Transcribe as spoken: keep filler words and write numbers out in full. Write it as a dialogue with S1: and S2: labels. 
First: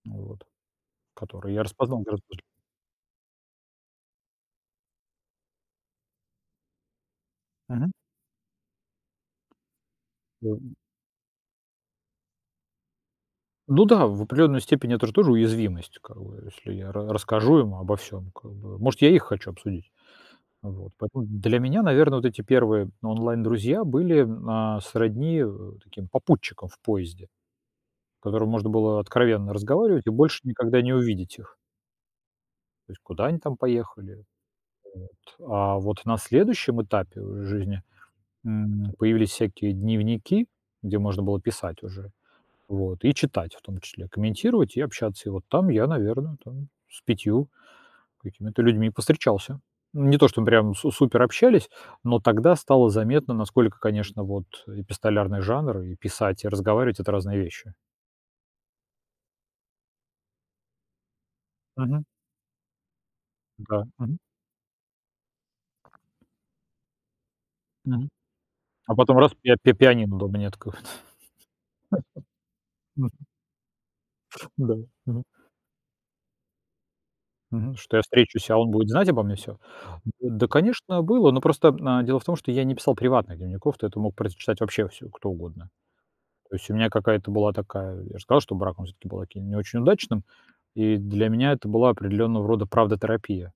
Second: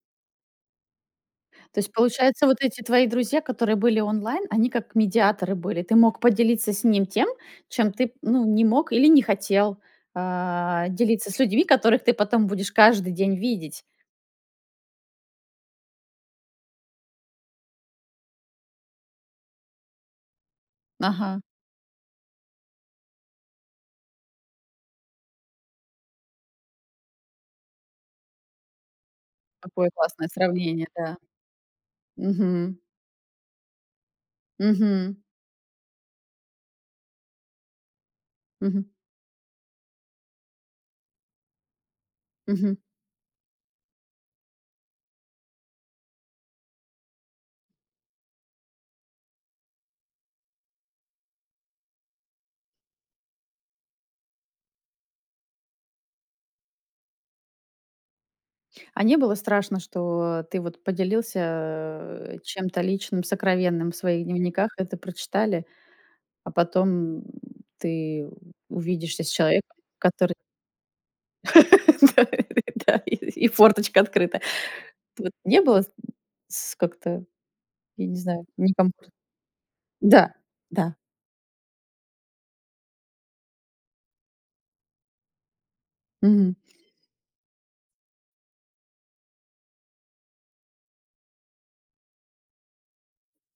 S1: Вот, который я
S2: То есть,
S1: распознал гораздо после.
S2: получается, вот эти твои друзья, которые были онлайн, они как медиаторы были. Ты мог поделиться с ним тем,
S1: Мгм.
S2: чем ты, м, ну, не мог или не хотел,
S1: Да и
S2: а, делиться с людьми, которых ты потом будешь каждый день видеть.
S1: Ну да, в определенной степени это тоже уязвимость, как бы если я ра расскажу им обо всём как бы, может, я их хочу обсудить. Вот. Поэтому
S2: Ага.
S1: для меня, наверное, вот эти первые онлайн-друзья были, а, сродни, э, таким попутчикам в поезде, с которыми можно было откровенно
S2: Какое
S1: разговаривать и
S2: классное
S1: больше никогда
S2: сравнение,
S1: не
S2: да.
S1: увидеть их.
S2: Мгм.
S1: То есть, куда они там поехали?
S2: Мгм.
S1: Вот. А вот на следующем этапе жизни,
S2: Мгм.
S1: м, появились всякие дневники, где можно было писать уже,
S2: Мгм.
S1: вот, и читать, в том числе комментировать и общаться. И вот там я, наверное, там с пятью какими-то людьми повстречался. Не то чтобы прям су супер общались, но тогда стало заметно, насколько, конечно, вот, э, эпистолярный жанр и писать, и разговаривать- это разные вещи.
S2: А не было страшно, что ты вот
S1: Мгм.
S2: поделился чем-то личным,
S1: Да.
S2: сокровенным в
S1: Мгм.
S2: своих дневниках, это прочитали, а потом, м,
S1: Мгм.
S2: ты
S1: А потом
S2: увидишься с
S1: раз пи а, пи
S2: человеком,
S1: пианино
S2: который
S1: дома не откроет.
S2: Да и да
S1: Мгм.
S2: и форточка открыта.
S1: Да. Мгм.
S2: Вот не было, м, с как-то,
S1: Мгм. Что я
S2: я не знаю,
S1: встречусь, а он будет
S2: некомфор
S1: знать обо мне всё?
S2: Да.
S1: Да,
S2: Да.
S1: конечно, было, но просто, м, дело в том, что я не писал приватных дневников, то это мог прочитать вообще всё кто угодно.
S2: Мгм.
S1: То есть у меня какая-то была такая Я же сказал, что брак, он всё-таки был таким не очень удачным, и для меня это была определенного рода правдотерапия.